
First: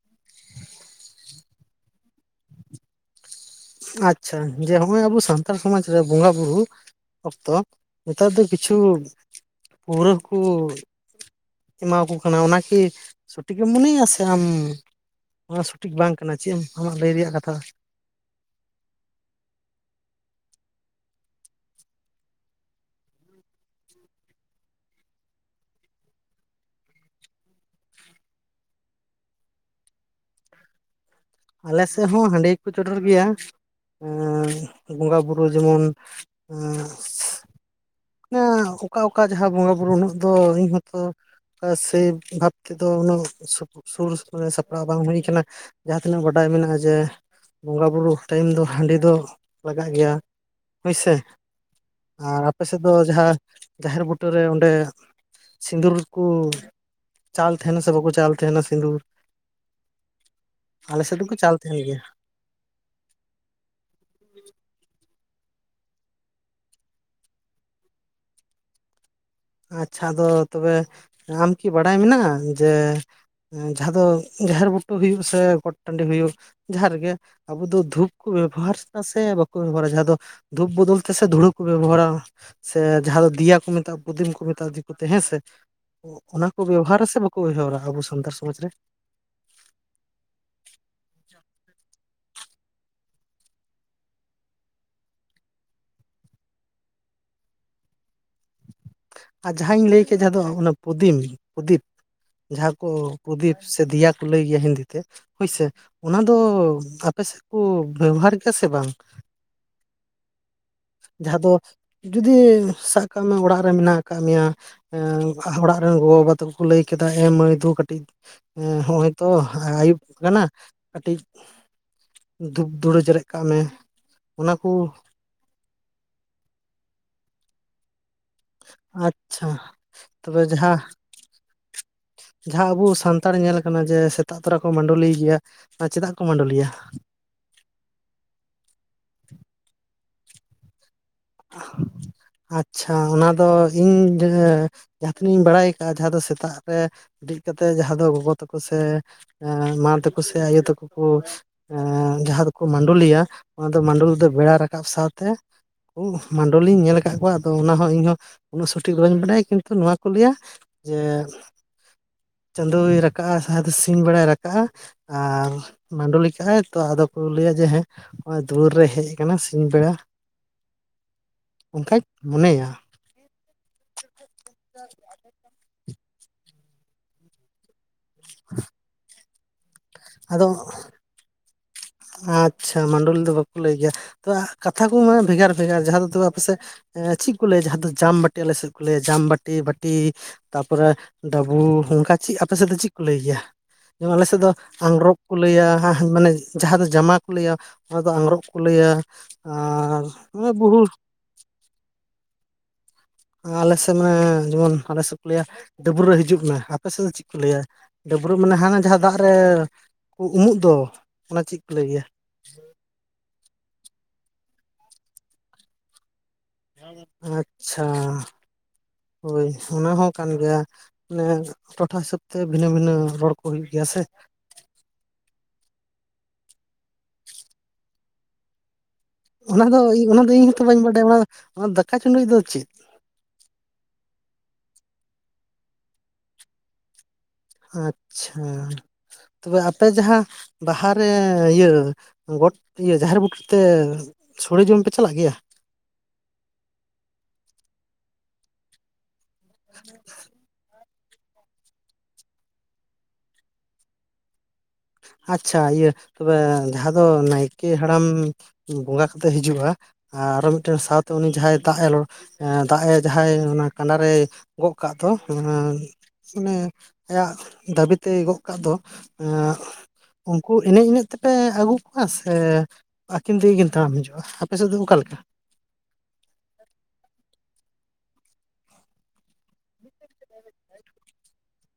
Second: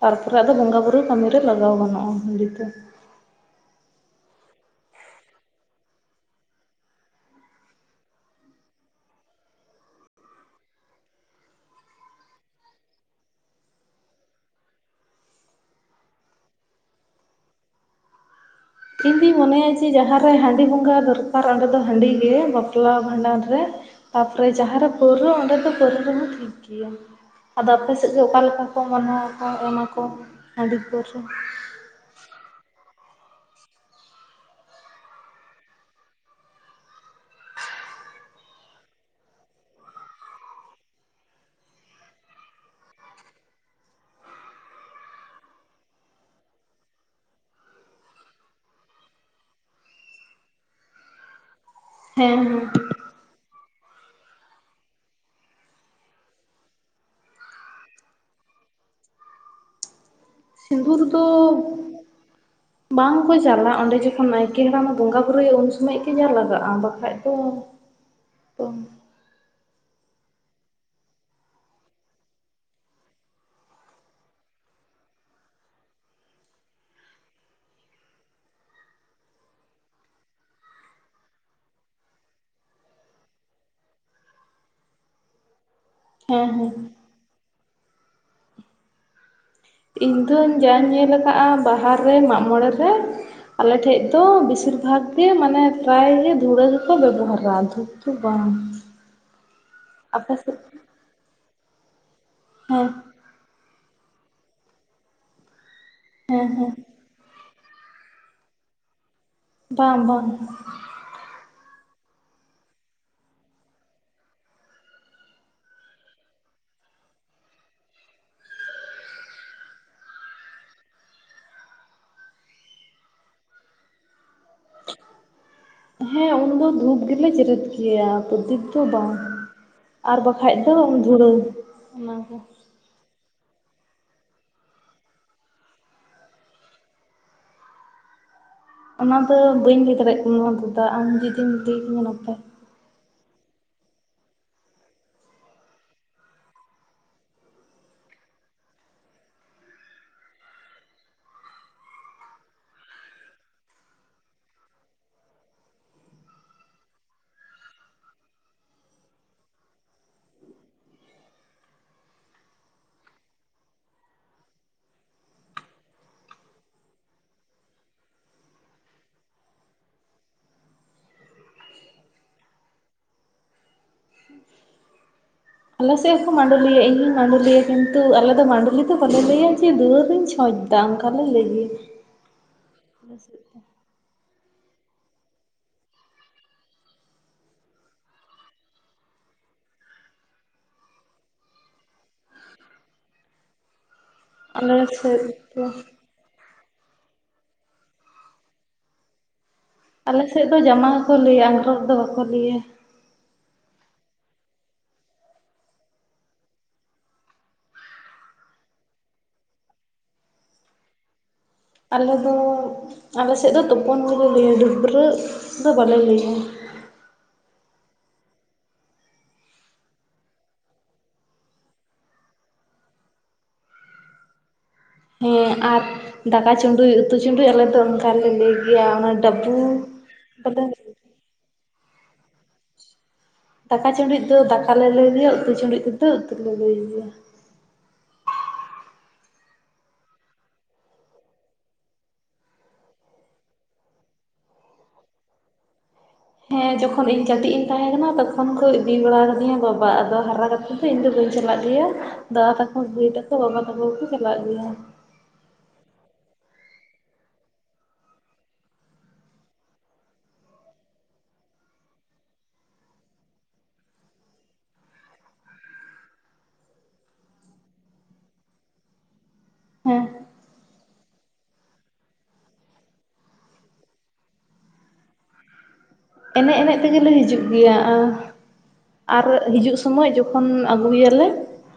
ᱛᱟᱨᱯᱚᱨᱮ ᱟᱫᱚ ᱵᱚᱸᱜᱟ ᱵᱩᱨᱩ ᱠᱟᱹᱢᱤᱤᱨᱮ ᱞᱟᱜᱟᱣ ᱜᱟᱱᱚᱜᱼᱟ ᱦᱟᱺᱰᱤ ᱠᱚ᱾ ᱟᱪᱪᱷᱟ ᱡᱮ ᱦᱚᱸᱜᱼᱚᱭ ᱟᱵᱚ ᱥᱟᱱᱛᱟᱲ ᱥᱚᱢᱟᱡ ᱨᱮ ᱵᱚᱸᱜᱟ ᱵᱩᱨᱩ ᱚᱠᱛᱚ ᱱᱮᱛᱟᱨ ᱫᱚ ᱠᱤᱪᱷᱩ ᱯᱟᱹᱣᱨᱟᱹ ᱦᱩᱠᱩ ᱮᱢᱟᱠᱚ ᱠᱟᱱᱟ ᱚᱱᱟᱠᱤ ᱥᱚᱴᱷᱤᱠᱮᱢ ᱢᱚᱱᱮᱭᱟ ᱥᱮ ᱟᱢ ᱚᱱᱟ ᱥᱚᱴᱷᱤᱠ ᱵᱟᱝ ᱠᱟᱱᱟ ᱪᱮᱫ ᱮᱢ ᱟᱢᱟᱜ ᱞᱟᱹᱭ ᱨᱮᱭᱟᱜ ᱠᱟᱛᱷᱟ? ᱤᱧ ᱫᱩᱧ ᱢᱚᱱᱮᱭᱟ ᱡᱮ ᱡᱟᱦᱟᱸ ᱨᱮ ᱦᱟᱺᱰᱤ ᱵᱚᱸᱜᱟ ᱫᱚᱨᱠᱟᱨ ᱚᱸᱰᱮ ᱫᱚ ᱦᱟᱺᱰᱤ ᱜᱮ ᱵᱟᱯᱞᱟ ᱵᱷᱟᱸᱰᱟᱱ ᱨᱮ᱾ ᱛᱟᱨᱯᱚᱨᱮ ᱡᱟᱦᱟᱸᱨᱮ ᱯᱟᱹᱣᱨᱟᱹ ᱚᱸᱰᱮ ᱫᱚ ᱯᱟᱹᱣᱨᱟᱹ ᱨᱮᱦᱚᱸ ᱴᱷᱤᱠ ᱜᱮᱭᱟ᱾ ᱟᱫᱚ ᱟᱯᱮ ᱥᱮᱫ ᱜᱮ ᱚᱠᱟ ᱞᱮᱠᱟ ᱠᱚ ᱢᱟᱱᱟᱣᱟᱠᱚ, ᱮᱢᱟ ᱠᱚ ᱦᱟᱺᱰᱤ ᱯᱟᱹᱣᱨᱟᱹ᱾ ᱟᱞᱮ ᱥᱮᱫ ᱦᱚᱸ ᱦᱟᱺᱰᱤ ᱜᱮ ᱠᱚ ᱪᱚᱰᱚᱨ ᱜᱮᱭᱟ᱾ ᱮᱸ ᱵᱚᱸᱜᱟ ᱵᱩᱨᱩ ᱡᱮᱢᱚᱱ ᱚᱱᱥ ᱚᱠᱟ ᱚᱠᱟ ᱡᱟᱦᱟᱸ ᱵᱚᱸᱜᱟ ᱵᱩᱨᱩ ᱩᱱᱟᱹᱜ ᱫᱚ ᱤᱧ ᱦᱚᱸᱛᱚ ᱠᱟ ᱥᱮᱭ ᱵᱷᱟᱵ ᱛᱮᱫᱚ ᱩᱱᱟᱹᱜ ᱥᱩᱨ ᱥᱟᱯᱲᱟᱣ ᱵᱟᱝ ᱦᱩᱭ ᱟᱠᱟᱱᱟ᱾ ᱡᱟᱦᱟᱸ ᱛᱤᱱᱟᱹᱜ ᱵᱟᱰᱟᱭ ᱢᱮᱱᱟᱜᱼᱟ ᱡᱮ ᱵᱚᱸᱜᱟᱼᱵᱩᱨᱩ ᱴᱟᱭᱤᱢ ᱫᱚ ᱦᱟᱺᱰᱤ ᱫᱚ ᱞᱟᱜᱟᱜ ᱜᱮᱭᱟ᱾ ᱦᱩᱭ ᱥᱮ ᱦᱮᱸ ᱦᱮᱸ ᱟᱨ ᱟᱯ ᱫᱚ ᱡᱟᱦᱟᱸ ᱡᱟᱦᱮᱨ ᱵᱩᱴᱟᱹᱨᱮ ᱚᱸᱰᱮ ᱥᱤᱸᱫᱩᱨ ᱠᱚ ᱪᱟᱞ ᱛᱟᱦᱮᱱᱟ ᱥᱮ ᱵᱟᱠᱚ ᱪᱟᱞ ᱛᱟᱦᱮᱱᱟ ᱥᱤᱸᱫᱩᱨ᱾ ᱥᱤᱝᱫᱩᱨ ᱟᱞᱮ ᱥᱮᱫ ᱫᱚ ᱫᱚᱠᱚ ᱪᱟᱞ ᱛᱟᱦᱮᱱ ᱜᱮᱭᱟ ᱵᱟᱝᱠᱚ ᱪᱟᱞᱞᱟᱼᱟ ᱚᱸᱰᱮ ᱡᱚᱠᱷᱚᱱ ᱱᱟᱭᱠᱮ ᱦᱟᱲᱟᱢᱮ ᱵᱚᱸᱜᱟ ᱵᱩᱨᱩᱭᱟ ᱩᱱ ᱥᱚᱢᱚᱭ ᱜᱮ ᱡᱟ ᱞᱟᱜᱟᱜᱼᱟ ᱵᱟᱠᱷᱟᱡ ᱫᱚ ᱟᱪᱪᱷᱟ ᱟᱫᱚ ᱛᱚᱵᱮ ᱟᱢ ᱠᱤ ᱵᱟᱲᱟᱭ ᱢᱮᱱᱟᱜᱼᱟ ᱡᱮ ᱡᱟᱦᱟᱸ ᱫᱚ ᱡᱟᱦᱮᱨ ᱵᱩᱴᱟᱹ ᱦᱩᱭᱩᱜ ᱥᱮ ᱜᱚᱴ ᱴᱟᱺᱰᱤ ᱦᱩᱭᱩᱜ ᱡᱟᱦᱟᱸ ᱨᱮᱜᱮ ᱟᱵᱚ ᱫᱚ ᱫᱷᱩᱯ ᱠᱚ ᱵᱮᱵᱚᱦᱟᱨᱫᱟ ᱥᱮ ᱵᱟᱠᱚ ᱵᱮᱵᱚᱦᱟᱨᱟ ᱡᱟᱦᱟᱸ ᱫᱚ ᱫᱷᱩᱯ ᱵᱚᱫᱚᱞ ᱛᱮ ᱥᱮ ᱫᱷᱩᱲᱟᱹ ᱠᱚ ᱵᱮᱵᱚᱦᱟᱨᱟ ᱥᱮ ᱡᱟᱦᱟᱸ ᱫᱚ ᱫᱮᱤᱭᱟ ᱠᱚ ᱢᱮᱛᱟᱜ-ᱟ᱾ ᱯᱩᱫᱤᱢ ᱠᱚ ᱢᱮᱛᱟ-ᱟ ᱫᱤᱠᱩᱛᱮ ᱦᱮᱸ ᱥᱮ᱾ ᱦᱮᱸ ᱚᱱᱟ ᱠᱚ ᱦᱮᱸ ᱵᱮᱵᱚᱦᱟᱨᱟ ᱥᱮ ᱵᱟᱠᱚ ᱵᱮᱣᱦᱟᱹᱨᱟ ᱟᱵᱚ ᱥᱟᱱᱛᱟᱲ ᱥᱚᱢᱟᱡᱽ ᱨᱮ? ᱤᱧ ᱫᱚᱧ ᱡᱟᱧ ᱧᱮᱞ ᱟᱠᱟᱫ ᱵᱟᱦᱟᱨ ᱨᱮ, ᱢᱟᱜ ᱢᱬᱮ ᱨᱮ᱾ ᱟᱞᱮᱴᱷᱮᱡ ᱫᱚ ᱵᱮᱥᱤᱨ ᱵᱷᱟᱜᱽ ᱜᱮ ᱢᱟᱱᱮ ᱯᱨᱟᱭᱜᱮ ᱫᱷᱩᱲᱟᱹ ᱜᱮᱠᱚ ᱵᱮᱵᱚᱦᱟᱨᱟ, ᱫᱷᱩᱯ ᱫᱚ ᱵᱟᱝ᱾ ᱟᱨ ᱡᱟᱦᱟᱸᱧ ᱞᱟᱹᱭ ᱠᱮᱫ ᱟᱯᱮ ᱡᱟᱦᱟᱸ ᱫᱚ ᱥᱮᱫ ᱚᱱᱟ ᱯᱩᱫᱤᱢ ᱯᱨᱚᱫᱤᱯ ᱡᱟᱦᱟᱸ ᱦᱮᱸ ᱠᱚ ᱯᱨᱚᱫᱤᱯ ᱥᱮ ᱫᱮᱤᱭᱟ ᱠᱚ ᱞᱟᱹᱭ ᱜᱮᱭᱟ ᱦᱤᱱᱫᱤ ᱛᱮ ᱦᱳᱭᱥᱮ, ᱚᱱᱟ ᱫᱚ ᱦᱮᱸ ᱦᱮᱸ ᱟᱯᱮ ᱥᱮᱫ ᱠᱚ ᱵᱮᱵᱚᱦᱟᱨ ᱜᱮᱭᱟ ᱥᱮ ᱵᱟᱝ? ᱵᱟᱝ ᱵᱟᱝ᱾ ᱡᱟᱦᱟᱸ ᱫᱚ ᱡᱩᱫᱤ ᱥᱟᱵ ᱠᱟᱜ ᱢᱮ ᱚᱲᱟᱜ ᱨᱮ ᱢᱮᱱᱟᱜ ᱠᱟᱜ ᱢᱮᱭᱟ ᱮᱸ ᱚᱲᱟᱜ ᱨᱮᱱ ᱜᱚ ᱵᱟᱵᱟ ᱛᱟᱠᱚᱠᱚ ᱞᱟᱹᱭ ᱠᱮᱫᱟ ᱮᱢ ᱢᱟᱹᱭ ᱫᱩ ᱠᱟᱹᱴᱤᱡ ᱮᱸ ᱦᱚᱸᱜᱼᱚᱭ ᱛᱚ ᱟᱹᱭᱩᱵ ᱠᱟᱱᱟ ᱠᱟᱹᱴᱤᱡ ᱫᱷᱩᱯ ᱫᱷᱩᱲᱟᱹ ᱡᱮᱨᱮᱫ ᱠᱟᱜ ᱢᱮ ᱚᱱᱟ ᱠᱚ ᱦᱮᱸ ᱩᱱᱫᱚ ᱫᱷᱩᱯ ᱜᱮᱞᱮ ᱡᱮᱨᱮᱫ ᱜᱮᱭᱟ ᱯᱨᱚᱫᱤᱯ ᱫᱚ ᱵᱟᱝ, ᱟᱪᱪᱷᱟ ᱟᱨ ᱛᱚᱵᱮ ᱵᱟᱠᱷᱟᱡ ᱫᱚ ᱡᱟᱦᱟᱸ ᱫᱷᱩᱲᱟᱹ, ᱚᱱᱟ ᱠᱚ᱾ ᱡᱟᱦᱟᱸ ᱟᱵᱚ ᱥᱟᱱ ᱛᱟᱲ ᱧᱮᱞ ᱠᱟᱱᱟ ᱡᱮ ᱥᱮᱛᱟᱜ ᱛᱚᱨᱟ ᱠᱚ ᱢᱟᱹᱰᱚᱞᱤ ᱜᱮᱭᱟ ᱚᱱᱟ ᱪᱮᱫᱟᱜ ᱠᱚ ᱢᱟᱹᱰᱚᱞᱤᱭᱟ? ᱚᱱᱟᱫᱚ ᱵᱟᱹᱧ ᱞᱟᱹᱭ ᱫᱟᱲᱮᱜ ᱠᱟᱱᱟ ᱫᱟᱫᱟ ᱟᱢ ᱡᱩᱫᱤᱢ ᱞᱟᱹᱭ ᱠᱧᱟ ᱱᱟᱯᱟᱭ ᱪᱷᱟ ᱚᱱᱟ ᱫᱚ ᱤᱧ ᱡᱟ ᱡᱟᱦᱟᱸ ᱛᱤᱱᱟᱹᱜ ᱤᱧ ᱵᱟᱲᱟᱭ ᱠᱟᱜᱼᱟ ᱡᱟᱦᱟᱸ ᱫᱚ ᱥᱮᱛᱟᱜ ᱨᱮ [inaudible] ᱠᱟᱛᱮ ᱡᱟᱦᱟᱸ ᱫᱚ ᱜᱚᱜᱚ ᱛᱟᱠᱚ ᱥᱮ ᱮᱸ ᱢᱟ ᱛᱟᱠᱚ ᱥᱮ ᱟᱭᱳ ᱛᱟᱠᱚ ᱠᱚ ᱮᱸ ᱡᱟᱦᱟᱸ ᱫᱚᱠᱚ ᱢᱟᱹᱰᱚᱞᱤᱭᱟ ᱚᱱᱟ ᱫᱚ ᱢᱟᱹᱰᱩᱞᱤ ᱫᱚ ᱵᱮᱲᱟ ᱨᱟᱠᱟᱵ ᱥᱟᱶᱛᱮ ᱩ ᱢᱟᱰᱚᱞᱤᱧ ᱧᱮᱞ ᱠᱟᱜ ᱠᱚᱣᱟ ᱟᱫᱚ ᱚᱱᱟ ᱦᱚᱸ ᱤᱧᱦᱚᱸ ᱩᱱᱟᱹᱜ ᱥᱚᱴᱷᱤᱠ ᱵᱟᱹᱧ ᱵᱟᱰᱟᱭᱟ ᱠᱤᱱᱛᱩ ᱱᱚᱣᱟ ᱠᱚ ᱞᱟᱹᱭᱟ ᱡᱮ ᱪᱟᱫᱳᱭ ᱨᱟᱠᱟᱵ-ᱟ ᱥᱟᱦᱟ ᱫᱚ ᱥᱤᱧ ᱵᱮᱲᱟᱭ ᱨᱟᱠᱟᱵᱼᱟ ᱟᱨ ᱢᱟᱹᱰᱚᱞᱤ ᱠᱟᱜ-ᱟᱭ ᱛᱚ ᱟᱫᱚ ᱠᱚ ᱞᱟᱹᱭᱟ ᱡᱮ ᱦᱮᱸ ᱦᱚᱸᱜᱼᱚᱭ ᱫᱩᱣᱟᱹᱨ ᱨᱮ ᱦᱮᱡ ᱠᱟᱱᱟ ᱥᱤᱧ ᱵᱮᱲᱟ ᱚᱱᱠᱟᱧ ᱢᱚᱱᱮᱭᱟ᱾ [inaudible] ᱟᱞᱮ ᱥᱮᱫ ᱦᱚᱸᱠᱚ ᱢᱟᱰᱚᱞᱤᱭᱟ ᱤᱧ ᱦᱚᱸᱧ ᱢᱟᱰᱚᱞᱤᱭᱟ ᱠᱤᱱᱛᱩ ᱟᱞᱮ ᱫᱚ ᱢᱟᱰᱚᱞᱤ ᱫᱚ ᱵᱟᱞᱮ ᱞᱟᱹᱭᱟ ᱡᱮ ᱫᱩᱣᱟᱹᱨᱤᱧ ᱪᱷᱚᱪ ᱟᱫᱚ ᱮᱫᱟ ᱚᱱᱠᱟ ᱞᱮ ᱞᱟᱹᱭ ᱜᱮᱭᱟ᱾ ᱟᱪᱪᱷᱟ ᱟᱞᱮ ᱢᱟᱱᱰᱚᱞᱤ ᱫᱚ ᱥᱮᱫ ᱵᱟᱠᱚ ᱞᱟᱹᱭ ᱜᱮᱭᱟ, ᱛᱚᱵᱮ ᱠᱟᱛᱷᱟ ᱠᱚ ᱢᱟᱱᱮ ᱵᱷᱮᱜᱟᱨ ᱵᱷᱮᱜᱟᱨ ᱡᱟᱦᱟᱸ ᱫᱚ ᱛᱚᱵᱮ ᱟᱯᱮ ᱥᱮᱫ ᱮᱸ ᱪᱮᱫ ᱠᱚ ᱞᱟᱹᱭᱟ ᱡᱟᱦᱟᱸ ᱫᱚ ᱡᱟᱢ ᱵᱟᱹᱴᱤ ᱟᱞᱮ ᱥᱮᱫ ᱠᱚ ᱞᱟᱹᱭᱟ ᱡᱟᱢ ᱵᱟᱹᱴᱤ ᱵᱟᱹᱴᱤ ᱛᱟᱯᱚᱨᱮ ᱫᱟᱹᱵᱩ ᱚᱱᱠᱟ ᱪᱮᱫ ᱟᱯᱮ ᱥᱮᱫ ᱫᱚ ᱪᱮᱫ ᱠᱚ ᱞᱟᱹᱭ ᱜᱮᱭᱟ? ᱡᱮᱢᱚᱱ ᱟᱞᱮ ᱥᱮᱫ ᱫᱚ ᱟᱝᱜᱽᱨᱚᱵ ᱥᱮᱫ ᱠᱚ ᱞᱟᱹᱭᱟ ᱫᱚ ᱢᱟᱱᱮ ᱡᱟᱦᱟᱸ ᱫᱚ ᱡᱟᱢᱟ ᱠᱚ ᱞᱟᱹᱭᱟ ᱚᱱᱟ ᱫᱚ ᱟᱝᱜᱽᱨᱚᱵᱽ ᱠᱚ ᱞᱟᱹᱭᱟ᱾ ᱟᱨ ᱟᱞᱮ ᱥᱮᱫ ᱢᱟᱱᱮ ᱫᱚ ᱵᱩᱦᱩ ᱡᱟᱢᱟ ᱜᱮᱠᱚ ᱞᱟᱹᱭᱟ ᱟᱸᱜᱨᱚᱵᱽ ᱫᱚ ᱵᱟᱠᱚ ᱞᱟᱹᱭᱟ᱾ ᱟᱞᱮ ᱥᱮᱫ ᱢᱟᱱᱮ ᱡᱮᱢᱚᱱ ᱟᱞᱮ ᱥᱮᱫ ᱠᱚ ᱞᱟᱹᱭᱟ ᱰᱟᱹᱵᱽᱨᱟᱹᱜ ᱦᱤᱡᱩᱜ ᱢᱮ ᱟᱯᱮ ᱥᱮᱫ ᱫᱚ ᱪᱮᱫ ᱠᱚ ᱞᱟᱹᱭᱟ? ᱰᱟᱹᱵᱨᱟᱹᱜ ᱢᱟᱱᱮ ᱦᱟᱱᱮ ᱡᱟᱦᱟᱸ ᱫᱟᱜ ᱨᱮ ᱩᱢᱩᱜ ᱫᱚ ᱚᱱᱟ ᱪᱮᱫ ᱠᱚ ᱞᱟᱹᱭ ᱜᱮᱭᱟ? ᱟᱞᱮ ᱫᱚ ᱟᱞᱮ ᱥᱮᱫ ᱫᱚ ᱛᱳᱯᱳᱱ ᱜᱮᱞᱮ ᱞᱟᱹᱭᱟ ᱰᱟᱹᱵᱽᱨᱟᱹᱜ ᱫᱚ ᱵᱟᱞᱮ ᱞᱟᱹᱭᱟ᱾ ᱟᱪᱪᱷᱟ, ᱦᱳᱭ ᱚᱱᱟ ᱦᱚᱸ ᱠᱟᱱ ᱜᱮᱭᱟ᱾ ᱢᱟᱱᱮ ᱴᱚᱴᱷᱟ ᱦᱤᱥᱟᱹᱵ ᱛᱮ ᱵᱷᱤᱱᱟᱹ ᱵᱷᱤᱱᱟᱹ ᱨᱚᱲ ᱠᱚ ᱦᱩᱭᱩᱜ ᱜᱮᱭᱟ ᱥᱮ᱾ ᱦᱮᱸ ᱟᱨ ᱫᱟᱠᱟ ᱪᱩᱸᱰᱩᱡ ᱩᱛᱩ ᱪᱩᱸᱰᱩᱡ ᱟᱞᱮ ᱫᱚ ᱚᱱᱠᱟ ᱞᱮ ᱞᱟᱹᱭ ᱜᱮᱭᱟ᱾ ᱚᱱᱟ ᱰᱟᱹᱵᱩ ᱚᱱᱟ ᱫᱚ ᱤ ᱚᱱᱟ ᱫᱚ ᱤᱧ ᱦᱚᱸᱛᱚ ᱵᱚᱞᱮ ᱵᱟᱹᱧ ᱵᱟᱰᱟᱭᱟ ᱚᱱᱟ ᱫᱟᱠᱟ ᱪᱩᱸᱰᱩᱪ ᱫᱚ ᱪᱮᱫ? ᱫᱟᱠᱟ ᱪᱩᱸᱰᱩᱡ ᱫᱚ ᱫᱟᱠᱟ ᱞᱮ ᱞᱩᱭ ᱜᱮᱭᱟ ᱩᱛᱩ ᱪᱩᱸᱰᱩᱡ ᱛᱮᱫᱚ ᱩᱛᱩ ᱞᱮ ᱞᱩᱭ ᱜᱮᱭᱟ᱾ ᱟᱪᱪᱷᱟ, ᱛᱚᱵᱮ ᱟᱯᱮ ᱡᱟᱦᱟᱸ ᱵᱟᱦᱟᱨᱮ ᱤᱭᱟᱹ ᱜᱚᱴ, ᱤᱭᱟᱹ ᱡᱟᱦᱮᱨ ᱵᱩᱴᱟᱹ ᱛᱮ ᱥᱳᱲᱮ ᱡᱚᱢ ᱯᱮ ᱪᱟᱞᱟᱜ ᱜᱮᱭᱟ? ᱦᱮᱸ ᱡᱚᱠᱷᱚᱱ ᱤᱧ ᱠᱟᱹᱴᱤᱡ ᱤᱧ ᱛᱟᱦᱮᱸ ᱠᱟᱱᱟ ᱛᱚᱠᱷᱚᱱ ᱠᱚ ᱤᱫᱤ ᱵᱟᱲᱟ ᱠᱟᱫᱤᱧᱟ ᱵᱟᱵᱟ ᱟᱫᱚ ᱦᱟᱨᱟ ᱠᱟᱛᱮ ᱫᱚ ᱤᱧ ᱫᱚ ᱵᱟᱹᱧ ᱪᱟᱞᱟᱜ ᱜᱮᱭᱟ ᱫᱟᱫᱟ ᱛᱟᱠᱚ ᱵᱷᱟᱹᱭ ᱛᱟᱠᱚ ᱵᱟᱵᱟ ᱛᱟᱠᱚ ᱜᱮᱠᱚ ᱪᱟᱞᱟᱜ ᱜᱮᱭᱟ᱾ ᱟᱪᱪᱷᱟ ᱤᱭᱟᱹ ᱛᱚᱵᱮ ᱡᱟᱦᱟᱸ ᱫᱚ ᱱᱟᱭᱠᱮ ᱦᱟᱲᱟᱢ ᱵᱚᱸᱜᱟ ᱠᱟᱛᱮ ᱦᱤᱡᱩᱜᱼᱟ ᱟᱨᱚ ᱢᱤᱫᱴᱮᱱ ᱥᱟᱶᱛᱮ ᱩᱱᱤ ᱡᱟᱦᱟᱸᱭ ᱫᱟᱜ-ᱮ ᱞᱚ ᱫᱟᱜ ᱮ ᱡᱟᱦᱟᱸᱭ ᱚᱱᱟ ᱠᱟᱸᱰᱟ ᱨᱮᱭ ᱜᱚᱜ ᱠᱟᱜ ᱫᱚ ᱮᱸ ᱢᱟᱱᱮ ᱟᱭᱟᱜ ᱫᱟᱹᱵᱤ ᱛᱮᱭ ᱜᱚᱜ ᱠᱟᱜ ᱫᱚ ᱮᱸ ᱦᱮᱸ ᱩᱱᱠᱩ ᱮᱱᱮᱡ ᱮᱱᱮᱡ ᱛᱮᱯᱮ ᱟᱹᱜᱩ ᱠᱚᱣᱟ ᱥᱮ ᱟᱹᱠᱤᱱ ᱛᱮᱜᱮᱠᱤᱱ ᱛᱟᱲᱟᱢ ᱦᱤᱡᱩᱜᱼᱟ ᱟᱯᱮ ᱥᱮᱫ ᱫᱚ ᱚᱠᱟ ᱞᱮᱠᱟ? ᱮᱱᱮᱡ ᱮᱱᱮᱡ ᱛᱮᱜᱮ ᱞᱮ ᱦᱤᱡᱩᱜ ᱜᱮᱭᱟ ᱾ ᱟᱨ ᱦᱤᱡᱩᱜ ᱥᱚᱢᱚᱭᱡ ᱡᱚᱠᱷᱚᱱ ᱟᱹᱜᱩᱭᱟᱞᱮ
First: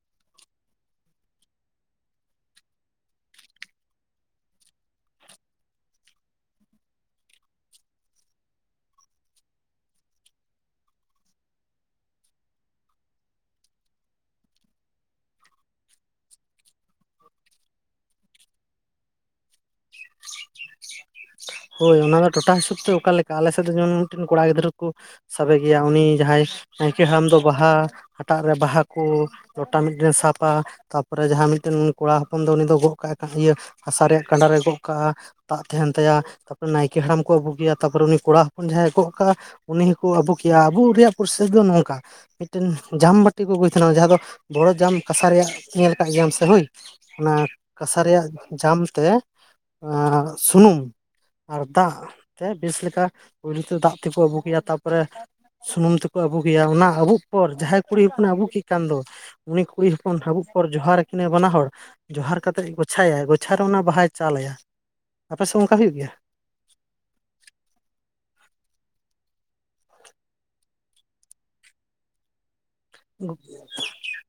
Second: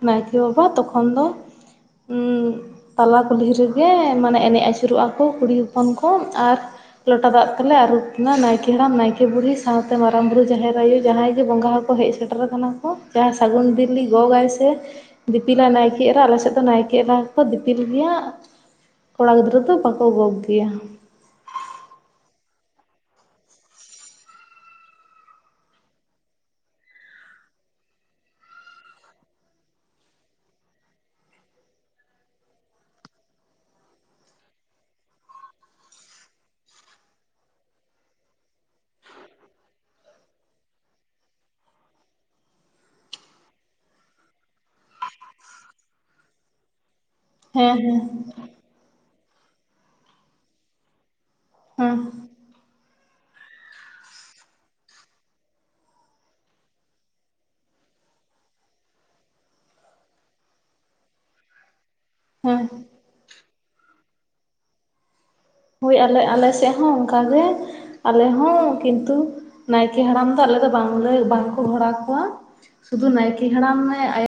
ᱱᱟᱭᱠᱮ ᱵᱟᱵᱟ ᱛᱚᱠᱷᱚᱱ ᱫᱚ [unintelligible] ᱛᱟᱞᱟ ᱠᱩᱞᱦᱤ ᱨᱮᱜᱮ ᱢᱟᱱᱮ ᱮᱱᱮᱡ ᱟᱹᱪᱩᱨᱚᱜᱚᱜᱼᱟ ᱠᱚ ᱠᱩᱲᱤ ᱦᱚᱯᱚᱱ ᱠᱚ ᱟᱨ ᱞᱚᱴᱟ ᱫᱟᱜ ᱛᱮᱞᱮ ᱟᱹᱨᱩᱵ ᱠᱮᱫᱱᱟ ᱱᱟᱭᱠᱮ ᱦᱟᱲᱟᱢ ᱱᱟᱭᱠᱮ [unintelligible] ᱵᱩᱲᱦᱤ ᱥᱟᱶᱛᱮ ᱢᱟᱨᱟᱝ ᱵᱩᱨᱩ ᱡᱟᱦᱮᱨ ᱟᱭᱳ ᱡᱟᱦᱟᱸᱭ ᱜᱮ ᱵᱚᱸᱜᱟ ᱦᱚᱸᱠᱚ ᱦᱮᱡ ᱥᱮᱴᱮᱨ ᱟᱠᱟᱱᱟ ᱠᱚ ᱪᱟᱥ ᱥᱟᱹᱜᱩᱱ ᱫᱤᱞᱤ ᱜᱚᱜ ᱟᱭᱥᱮ ᱫᱤᱯᱤᱞᱟᱭ ᱱᱟᱭᱠᱮ ᱮᱨᱟ ᱟᱞᱮ ᱥᱮᱫ ᱫᱚ ᱱᱟᱭᱠᱮ ᱮᱨᱟ ᱦᱚᱸᱠᱚ ᱫᱤᱯᱤᱞ ᱜᱮᱭᱟ ᱾ ᱠᱚᱲᱟ ᱜᱤᱫᱽᱨᱟᱹ ᱫᱚ ᱵᱟᱠᱚ ᱜᱚᱜᱽ ᱜᱮᱭᱟ ᱾ ᱦᱳᱭ ᱚᱱᱟ ᱫᱚ ᱴᱚᱴᱷᱟ ᱦᱤᱥᱟᱹᱵᱽ ᱛᱮ ᱚᱠᱟᱞᱮᱠᱟ ᱟᱞᱮᱥᱮᱫ ᱫᱚ ᱡᱮᱢᱚᱱ ᱢᱤᱫᱴᱟᱹᱱ ᱠᱚᱲᱟ ᱜᱤᱫᱽᱨᱟᱹ ᱠᱚ ᱥᱟᱵᱮ ᱜᱮᱭᱟ ᱩᱱᱤ ᱡᱟᱦᱟᱸᱭ ᱱᱟᱭᱠᱮ ᱦᱟᱲᱟᱢ ᱫᱚ ᱵᱟᱦᱟ ᱦᱟᱴᱟᱜ ᱨᱮ ᱵᱟᱦᱟ ᱠᱚ ᱞᱚᱴᱟ ᱢᱤᱫᱴᱮᱱ ᱮ ᱥᱟᱵᱟ ᱛᱟᱨᱯᱚᱨᱮ ᱡᱟᱦᱟᱸ ᱢᱤᱫᱴᱟᱹᱱ ᱠᱚᱲᱟ ᱦᱚᱯᱚᱱ ᱫᱚ ᱩᱱᱤ ᱫᱚ ᱜᱚᱜ ᱠᱟᱜ-ᱟᱭ ᱤᱭᱟᱹ ᱦᱟᱥᱟ ᱨᱮᱭᱟᱜ ᱠᱟᱸᱰᱟ ᱨᱮ ᱜᱚᱜ ᱠᱟᱜᱼᱟ, ᱫᱟᱜ ᱛᱟᱦᱮᱸᱱ ᱛᱟᱭᱟ ᱾ ᱛᱟᱯᱚᱨᱮ ᱱᱟᱭᱠᱮ ᱦᱟᱲᱟᱢ ᱠᱚ ᱟᱹᱵᱩᱠᱮᱭᱟ, ᱛᱟᱯᱚᱨ ᱩᱱᱤ ᱠᱚᱲᱟ ᱦᱚᱯᱚᱱ ᱡᱟᱦᱟᱸᱭ ᱮ ᱜᱚᱜ ᱠᱟᱜᱼᱟ ᱩᱱᱤ ᱦᱚᱸᱠᱚ ᱟᱹᱵᱩᱠᱮᱭᱟ ᱟᱹᱵᱩᱜ ᱨᱮᱭᱟᱜ ᱯᱚᱨᱥᱮᱥ ᱫᱚ ᱱᱚᱝᱠᱟ ᱢᱤᱫᱴᱟᱹᱱ ᱡᱟᱢ ᱵᱟᱴᱤ ᱠᱚ ᱟᱹᱜᱩᱭ ᱛᱟᱦᱮᱱᱟ ᱡᱟᱦᱟᱸ ᱫᱚ ᱵᱚᱲᱚ ᱡᱟᱢ ᱠᱟᱸᱥᱟ ᱨᱮᱭᱟᱜ ᱧᱮᱞ ᱟᱠᱟᱫ ᱜᱮᱭᱟᱢ ᱥᱮ ᱦᱳᱭ? ᱚᱱᱟ ᱦᱮᱸ ᱦᱮᱸ ᱠᱟᱸᱥᱟ ᱨᱮᱭᱟᱜ ᱡᱟᱢ ᱛᱮ ᱥᱩᱱᱩᱢ ᱟᱨ ᱦᱮᱸ ᱫᱟᱜ ᱛᱮ ᱵᱮᱥ ᱞᱮᱠᱟ ᱯᱳᱭᱞᱳ ᱛᱮ ᱫᱟᱜ ᱛᱮᱠᱚ ᱟᱹᱜᱩᱠᱮᱭᱟ ᱛᱟᱯᱚᱨᱮ ᱥᱩᱱᱩᱢ ᱛᱮᱠᱚ ᱟᱹᱵᱩᱠ ᱮᱭᱟ ᱚᱱᱟ ᱟᱵᱩᱜ ᱯᱚᱨ ᱡᱟᱦᱟᱸᱭ ᱠᱩᱲᱤ ᱦᱚᱯᱚᱱᱮ ᱟᱵᱩᱠᱮ ᱠᱟᱱ ᱫᱚ ᱩᱱᱤ ᱠᱩᱲᱤ ᱦᱚᱯᱚᱱ ᱦᱟᱵᱩᱜ ᱯᱚᱨ ᱡᱚᱦᱟᱨ ᱠᱤᱱᱟᱹᱭ ᱵᱟᱱᱟ ᱦᱚᱲ ᱾ ᱡᱚᱦᱟᱨ ᱦᱮᱸ ᱠᱟᱛᱮᱫ ᱜᱳᱪᱷᱟᱭᱟᱭ ᱜᱳᱪᱷᱟ ᱨᱮ ᱚᱱᱟ ᱵᱟᱦᱟᱭ ᱪᱟᱞ ᱟᱭᱟ ᱾ ᱦᱳᱭ ᱟᱞᱮ ᱟᱞᱮ ᱥᱮᱫ ᱦᱚᱸ ᱚᱱᱠᱟᱜᱮ ᱾ ᱟᱞᱮ ᱦᱚᱸ ᱠᱤᱱᱛᱩ ᱱᱟᱭᱠᱮ ᱦᱟᱲᱟᱢ ᱫᱚ ᱟᱞᱮ ᱫᱚ ᱵᱟᱝᱞᱮ ᱵᱟᱝᱠᱚ ᱜᱷᱚᱸᱲᱟ ᱠᱚᱣᱟ ᱾ ᱥᱩᱫᱩ ᱱᱟᱭᱠᱮ ᱦᱟᱲᱟᱢ ᱮ